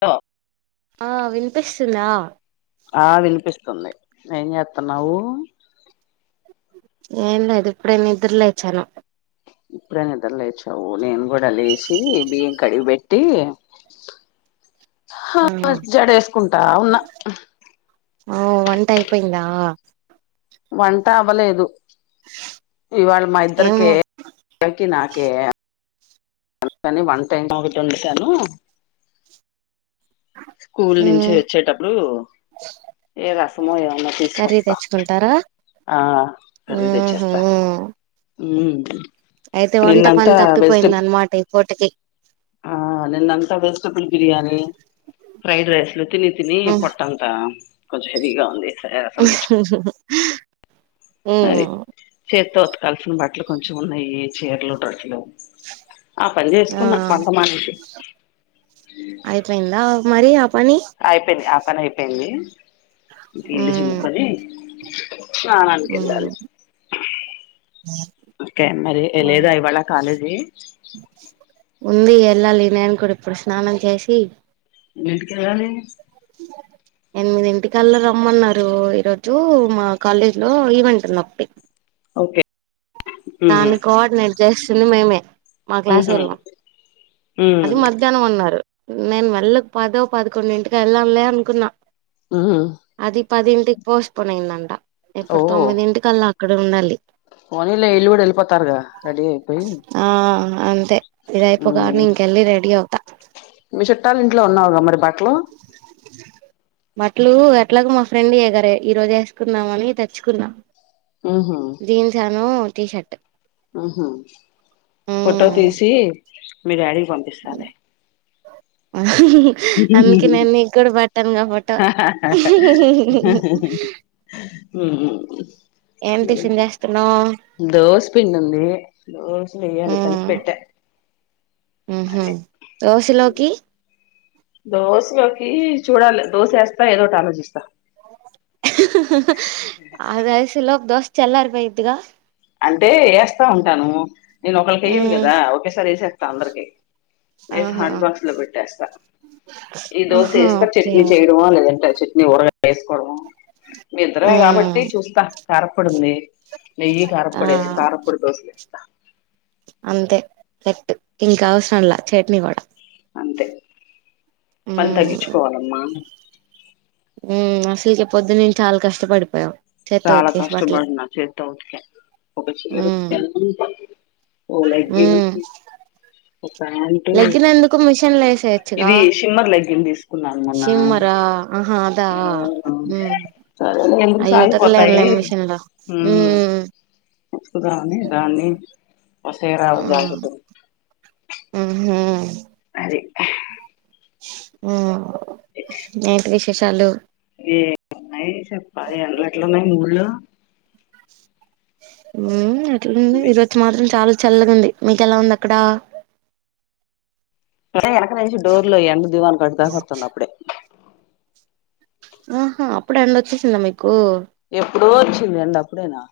ట ఆ వినిపిస్తుందా ఆ వినిపిస్తుంది ఏం చేస్తున్నావు ఏం లేదు ఇప్పుడే నిద్దరు లేచాను ఇప్పుడే నిద్ర లేచావు నేను కూడా లేసి బియ్యం కడిగి పెట్టి [inaudible] ఆ జడ వేసుకుంటా ఉన్నా ఆఓ వంట అయిపోయిందా వంట అవ్వలేదు ఇవాళ మా ఏం ఇద్దరికేకి నాకే [unintelligible] స్కూల్ నుంచే మ్ ఒచ్చేటప్పుడు ఏం రస్తుందో ఏమో నాకు తెలుసా కర్రీ పుస్తకం తెచ్చుకుంటారా ఆ కర్రీ మ్ హు తెచ్చేస్తా ఉమ్ అయితే వంట నిన్నంతా పని తప్పిపోయింది వెజిటబుల్ అనమాట ఇ పూటకి ఆ నిన్నంత వెజిటబుల్ బిర్యానీ ఫ్రైడ్ రైస్లు తిని తిని మ్ పొట్టంతా కొంచెం హెవీగా ఉంది రసం తెచ్చు [inaudible] అది చేత్తో ఉతకాల్సిన బట్టలు కొంచెం ఉన్నాయి చీరలు డ్రస్లు ఆ పని ఆ చేసుకున్న వంట మానేసి అయిపోయిందా మరి ఆ పని అయిపోయింది ఆ పన అయిపోయింది ఇంక ఇల్లు మ్ చిముకొని స్నాననికి మ్ వెళ్ళాలి ఓకే మరి లేదా ఇవాళ కాలేజీ ఉంది వెళ్ళాలి నేను కూడా ఇప్పుడు స్నానం చేసి ఎన్నింటికెళ్లాలి [inaudible] ఎనిమిది ఇంటికల్ల రమ్మన్నారు ఈరోజు మా కాలేజ్ లో ఈవెంట్ ఒకటి ఓకే ఉమ్ దాన్ని కోఆర్డినేట్ చేస్తుంది మేమే మా ఉహు క్లాసొల్లు ఉమ్ అది మధ్యాహ్నం అన్నారు నేను మెల్లగ్ పదో పదకొండు ఇంటికి ఎల్దాంలే అనుకున్నా ఉహు అది పదింటికి పోస్ట్పోన్ అయ్యిందంట ఓ ఇప్పుడు తొమ్మిదింటికల్లా అక్కడ ఉండాలి పోనీలే ఇళ్లు కూడా వెళ్ళిపోతారుగా రెడీ అయిపోయి ఆ అంతే ఇదయిపోగాని ఉమ్ ఇంకెల్లి రెడీ అవుతా లో ఉన్నవుగా మరి బట్లో బట్లు ఎట్లాగ మా ఫ్రెండ్ ఎగరే ఈరోజు వేసుకున్నామని తెచ్చుకున్న జీన్స్ అను టీషర్ట్ ఆహ ఫోటో తీసి మీ డాడీకి పంపిస్తాలె అందుకే నేను నీ కూడా పట్టానుగా ఫోటో [inaudible] ఏం ఉహామ్ టిఫిన్ చేస్తున్నావ్ దోశ పిండుంది దోస్ వెయ్యాలి కలిపెట్ట ఉహు అదే దోశలోకి దోశలోకి చూడాలి దోశ వేస్తా ఏదోటి ఆలోచిస్తా హ హా అదేసేలోపు దోశ చల్లర్ బోయ్దిద్గా అంటే ఎస్తా ఉంటాను నేను ఒకలికి ఎయ్యను ఉమ్ కదా ఒకేసారి వేసేస్తా అందరికి వేసి ఆహా హాట్ బాక్స్ లో పెట్టేస్తా ఈ దోశ ఆహా వేస్తా ఓకే చట్నీ చేయడమో లేదంటే చట్నీ ఊరగాయ వేసుకోవడమో మీ ఇద్దరమే కాబట్టి ఉమ్ చూస్తా కార పొడుంది నెయ్యి ఆ కారపొడి వేసి కారాపొడి దోసలు ఎస్తా అంతే సెట్టు ఇంకావసరంలే చట్నీ కూడా అంతే పని ఉమ్ తగ్గించుకోవాలమ్మా ఉమ్ అసల్కె ప్పొద్దనుంచి నేను చాలా కష్టపడిపోయావ్ చాలా కష్టపడిన చేత్తో ఉతిక ఒక చీర ఉమ్ ఉతీకాను ఓ లెగ్గిన్ ఉమ్ ఉతికను ఒక ప్యాంటు లెగ్గినందుకు మిషన్ లో వేసేయచ్చుగా ఇది సిమ్మర్ లెగ్గిన్ తీసుకు న్నాడు మొన్న షిమ్మరా ఆహా అదా ఆ మ ఉమ్ సరేలేందుకు అయి ఉతకలేంలే కొత్తయి మిషన్ లో ఉమ్ ఉతుకుదామని దాన్ని ఓ సిరా ఆ ఓ జాకెట్టు ఉహూ ది ఊమ్ ఏంటి విశేషాలు ఏ [unintelligible] ఉన్నాయ్ చెప్పాలి అన్ని ఎట్లున్నాయి ఊర్లో. ఊమ్ ఎట్లున్నయ్ ఈ రోజు మాత్రం చాలా చల్లగుంది మీకెలా ఉంది అక్కడ ఒసేయ్ ఎనక నుంచి డోర్లు ఎండ దీవనకాటుదాక ఒత్తాంది అప్పుడే. ఊహు అప్పుడే ఎండ ఒచ్చేసింద మీ ఎప్పుడో వచ్చింది ఎండ అప్పుడేనా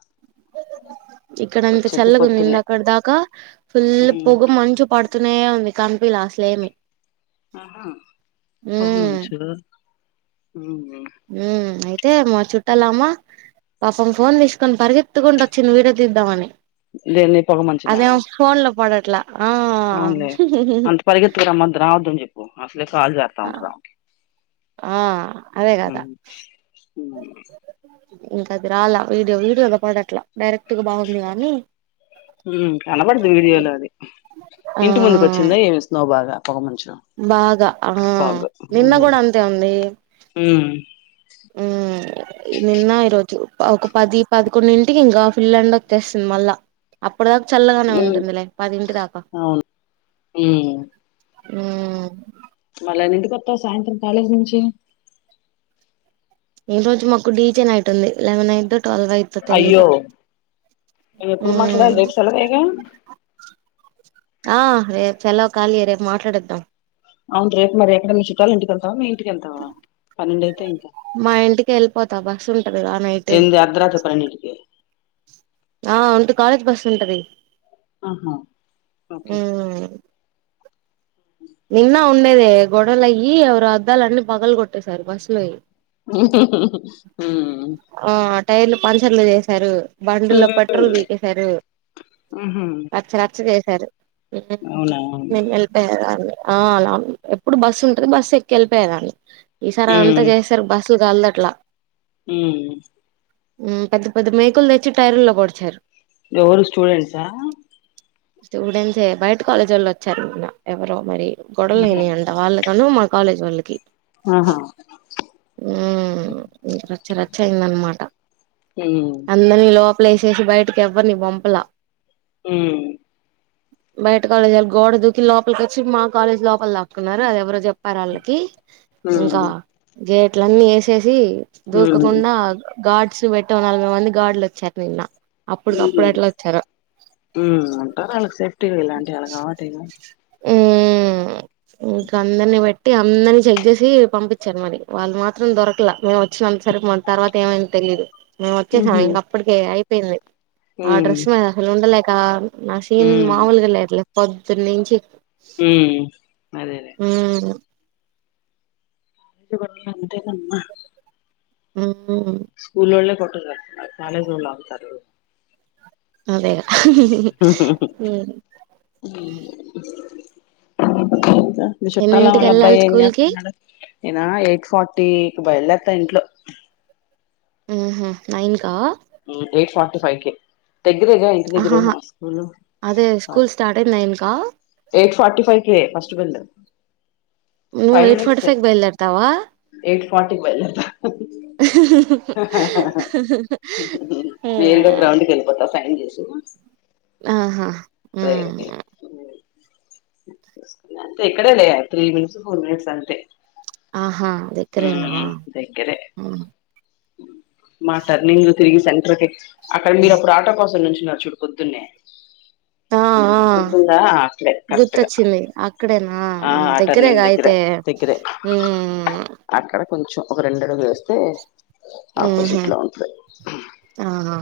ఇక్కడ అంత వచ్చిద్ది చల్లగుంది పొద్దున్నే ఇందాకడ్ దాకా ఫుల్ల్ ఉమ్ పొగ మంచు పడుతునే ఉంది. కనిపియాల అసలేమి అహా పొగ ఉమ్ మంచూ ఊ ఊమ్ ఐ తే మా చుట్టాలామా పాపం ఫోన్ తీసుకొని పరిగెత్తుకుంటూ వచ్చింది వీడియో తీద్దామని. దేన్ని అదేమో ఫోన్ లో పడ పోన్లే అంత పరిగెత్తుకురమద్దు రావద్దు అని చెప్ ట్లే కాల్ జారుతా ఉంటద ఆ అదే గదా ఉమ్, ఇంకా అది రాలా వీడియో వీడియోలో పడట్లా డైరెక్ట్ గా బాగుంది గానీ ఊమ్ కనపడుదు వీడియోలో అది, ఆ ఇంటి ముందుకు వచ్చిందా ఏమి స్నో బాగా పొగ మంచు. బాగ ఆ ఫాగ్ నిన్న ఉమ్ కూడా అంతే ఉందీ ఉమ్, ఊమ్ [unintelligible] నిన్న ఈరోజు ప ఒక పది పదకొండింటికి ఇంకా ఫుల్ ఎండ వచ్చేస్తుంది మళ్ళా అ. అప్పడిదాక్ చల్లగనే ఉమ్, ఉంటుందిలే పదింటి దాకా. అవును ఉమ్ ఊ అలా ఎన్నింటికి ఒత్తవ్ సాయంత్రం కాలేజ్ నుంచి ఈ రోజు మాకు డీజే నైట్ ఉంది, లెవెన్ అయిద్, దో ట్వెల్వ్ అయిద్దో తెలీదు. నువ్ ఎప్పుడు మ్మ్ మాట్లాడాలి రేపు సెలవేగా ఆ రేప్ సెలవ్ ఖాలీయే రేప్ మాట్లాడేద్దాం అవును రేపు మరి ఎక్కడ మీ చుట్టాలు ఇంటికెళ్తావా, మీ ఇంటికెళ్తావా, పన్నెండు అయితే ఇంకా. మా ఇంటికి వెళ్ళిపోతా బస్సు ఉంటది ఆ నైట్ ఎంత అర్దరాత్రి పన్నెండిటిక ఆ అంటు కాలేజ్ బస్స్ ఉంటది ఆహా ఓకే మ్మ్ నిన్న ఉండేదే, గొడవలయ్యీ ఎవరో అద్దాలు అన్నీ పగలు గొట్టేసారు బస్ లోయ్. ఉహుహుహు ఊ ఆ టైర్లు పంచర్లు చేసారు, బండిల్లో పెట్రోల్ వీకేశారు, ఉహు రచ్చ రచ్చ జేస్. అవునా [unintelligible] వెళ్ళిపోయారు ఆల్లే. ఆ లాల్ ఎప్పుడు బస్సు ఉంటది. బస్సు ఎక్కి ఎళ్ళిపోయారు ఆళ్ళె, ఈసారి అంత జేసారు బస్. తిగాలట్ల ఊ ఊ పెద్ద పెద్ద మేకులు తెచ్చి టైరుల్లో పొడిచారు. ఎవరు స్టూడెంట్సా స్టూడెంట్సే బయట కాలేజోళ్ళు ఒచ్చారు ఇంగ, ఎవరో మరి గొడవలు ఆహా అయినాయంట వాళ్ళె. తనూ మా కాలేజ్ వాళ్ళకి ఆహా ఊ రచ్చ రచ్చ అయిందనమాట ఉమ్ అందరిలో లోపలేసేసి బయటకి ఎవ్వరిని పంపల ఊ బయట కాలేజోల్ గోడ దూకి లోపల్కొచ్చి, మా కాలేజ్ లోపల దాక్కున్నారు, అది ఎవరో జెప్పారు. ఆళ్ళకి. ఇంకా ఉమ్ గేట్లన్నీ ఏసేసి ఉమ్ దూకకుండా గార్డ్స్ వెట్టి ఓ నలభై మంది గార్డ్లు ఒచ్చార్ నిన్న. అప్పుటికప్పుడు ఎట్లా వచ్చారో హ్మ్ వుంటారు వాళ్ళకి సేఫ్టీగా ఇలాంటివి వాళ్ళ కావట్ హ్మ్ ఇంకా అందరిని పెట్టి అందరినీ చెక్ చేసి పంపించారు మరి వాళ్ళు మాత్రం దొరకలే మేము వ వచ్చిన సరిమ తర్వాత ఏమైందో తెలీయదు మేము వచ్చేసాం ఉహు ఇంక అప్పటిక అయిపోయింది ఆ ఉమ్ డ్రెస్ మీద అసలు ఉండలేక నా సీన్ ఉమ్ మామూలుగా లేదులే పొద్దున్న నుంచి ఉమ్మ్ అదేలే మ్మ్ గేట్లుంటదమా ఆ స్కూలవోలె కొట్టుకు చేతనారు కాలేజ్ వాళ్ళు ఆగుతారు అదెలా మీ చుట్టాల ఎన్నింటికి వాళ్ళ అబ్బాయ్ వెళ్ళాలి ఏం స్కూల్ కి చేతనాడు నేనా ఎయిట్ ఫార్టీకి బయలుదేత్తా ఇంట్లో ఊహ్మ్మ్ నైన్ క ఎయిట్ ఫార్టీఫైవ్ కీ దాగిరేగా ఇంటి దగ్గరే ఆహాహా మా స్కూల్ అదే స్కూల్ స్టార్ట్ అయింది నైన్ కా ఎయిట్ ఫార్టీ ఫైవ్ కే ఫస్ట్ బేళ్లు నువ్ ఎయిట్ ఫార్టీ ఫైవ్ కీ బయల్దర్తావా ఫార్టీ కీ బయలుదేరాత [unintelligible] నేరుగా గ్రౌండ్ కీ వెళ్ళిపోతా సైన్ చేసి ఆహా హ్మ్మ్ ప్రేయర్కి ఇక్కడేలే త్రీ మినిట్స్ ఫోర్ మినిట్స్ అంతే ఆహా దగ్గరేనా ఉమ్, దగ్గరే హ్మ్ మా టార్ణింగ్ తిరిగి సెంటర్ కి అక్కడ మీరు అప్పుడు ఆటో కోసం నుంచి చూడుపొద్దున్నే ఆ అ అ కరెక్ట్ గా గుర్తొచ్చింది అక్కడేనా ఆ ఆ దగ్గరేగా టర్నింగ్ దగ్గర అయితే దగ్గరే ఉమ్, అక్కడ కొంచెం ఒక రెండు అడుగు వేస్తే ఆపోజిట్ లో ఉంటది అవునా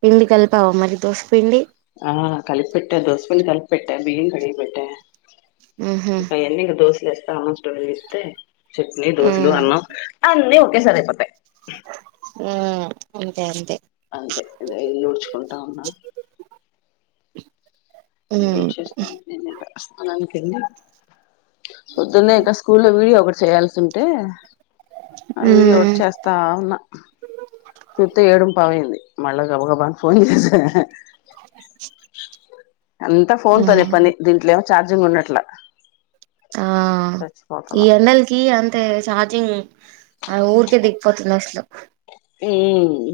పిండి కలిపావా మరి దోసిపిండి ఆ కలిపెంటాను దోశపిండి కలిపెట్ట బియ్యం కడిగి పెట్ట ఉహు ఇంకా ఆయన్ని దోసలే వస్తా స్టోర్ చేస్తే చట్నీ ఉ దోసలు అన్నం అన్నీ ఓకే సారీ అయిపోతాయి హ్మ్ అంతే అంతే అంతే ఇల్లు ఊడ్చుకుంట ఉన్నా [inaudible] ఉ ఇల్లు ఊడ్చుచేస్త నేను ఇక్కడ స్నానానికి వెళ్లి పొద్దున్నే ఇంకా స్కూల్లో వీడియో ఒకటి చేయాల్సి ఉంటే ఆ వీడియో ఒకటి చేస్తా ఉన్న చూత్తే ఏడుంపావు అయింది మళ్ళా గబ గబా అని ఫోన్ చేస [inaudible] అంతా ఫోన్ తోనే ఉ పని దీంట్లో ఏమో చార్జింగ్ ఉండట్లే ఆ ఈ ఎండల్ కి అంటే చార్జింగ్ అ ఊరికే దిగిపోతుంది అసలు హుమ్మ్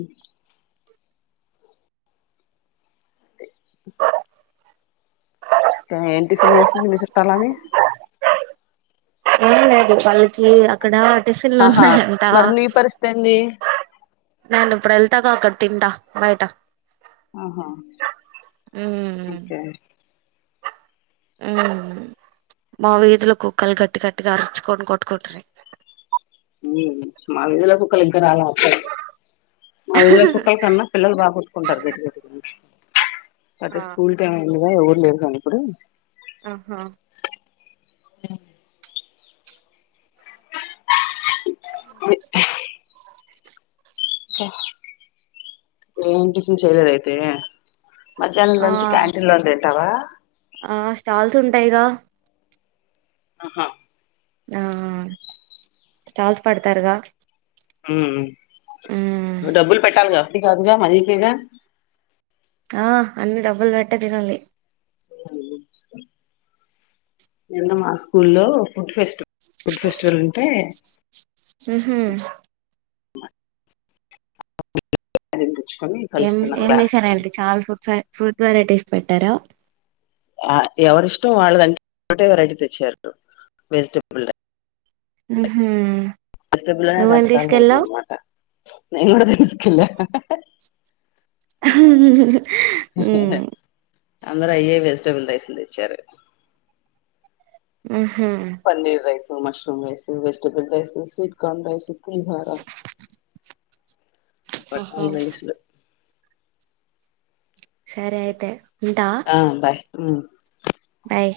ఏం టిఫిన్ చేసింది మీ చుట్టాలమే ఏం లేదు వాళ్ళకి అక్కడ టిపిన్లు ఆహా ఉన్నాయంట మరి నీ పరిస్థితి ఏంది నేను ఇప్పుడు వెళ్తాగా అక్కడ తింటా బయట ఆహా. ! ఉమ్ ఓకే. ఊహ్మ్. మా వీధులో కుక్కల్ గట్టి గట్టిగా అరిచుకొన్ కొట్టుకుంటున్నాయి. ఊహ్మ్. మా విధీలో కుక్కలు ఇంకా రాలా అత్తాయ్. మా విధిలో కుక్కల్ కన్నా పిల్లలు బాగోట్టుకుంటారు గట్టి గట్టిగా. అటే ఆ స్కూల్ టైం అయిందిగా ఎవరు లెరు గానీప్పుడు. ! ఆహా. ! హు [inaudible] ఏం టిఫన్ చేయలేదైతే.? ! మధ్యాహ్నాం ఆ లంచ్ క్యాంటీన్ లోన్ తింటావా.? ! ఆ స్టాల్స్ ఉంటాయిగా. ఆహా. ! న్హా స్టాల్స్ పేడ్తారుగా. ! ఊమ్మ్మ్ డబ్బులు పెట్టాల్గా. ! అప్పు కాదుగా.? ! మనీ పేగా.? ! ఆ అన్ని డబ్బులు బెట్టే తినాలి. [unintelligible] నిన్న మా స్కూల్లో ఫుడ్ ఫెస్ట్, ఫుడ్ ఫెస్టివల్ ఉంటే. ఉహూ. [unintelligible] ఏం కలుస్తున్నారు ఏం క్లాస్ జేశారంటీ.? చాలా ఫుడ్ ఫే ఫుడ్ వెరైటీస్ పెట్టారా. ! ఆ ఎవరిష్టం వాళ్ళదం [inaudible] టే వెరైటీ తెచ్చారు వెజిటేబుల్ రై. ఉహూ. వెజిటేబుల్లోనె రకాల్ వైజ్ అన్నమాట. నేను గూడా దీస్కెళ్ల హా హా హా. ఊహుహుహుహు హూ. అందరయ్యో వెజిటేబుల్ రైసుల్ దెచ్చారు. ఊహ్. Paneer rice, mushroom rice, vegetable rice, sweet corn rice. పులిహోర. రకరకాల ఆహా. రైస్ లు. సరే ఐతే. ఆ బాయ్. ఊహ్మ్. భాయ్.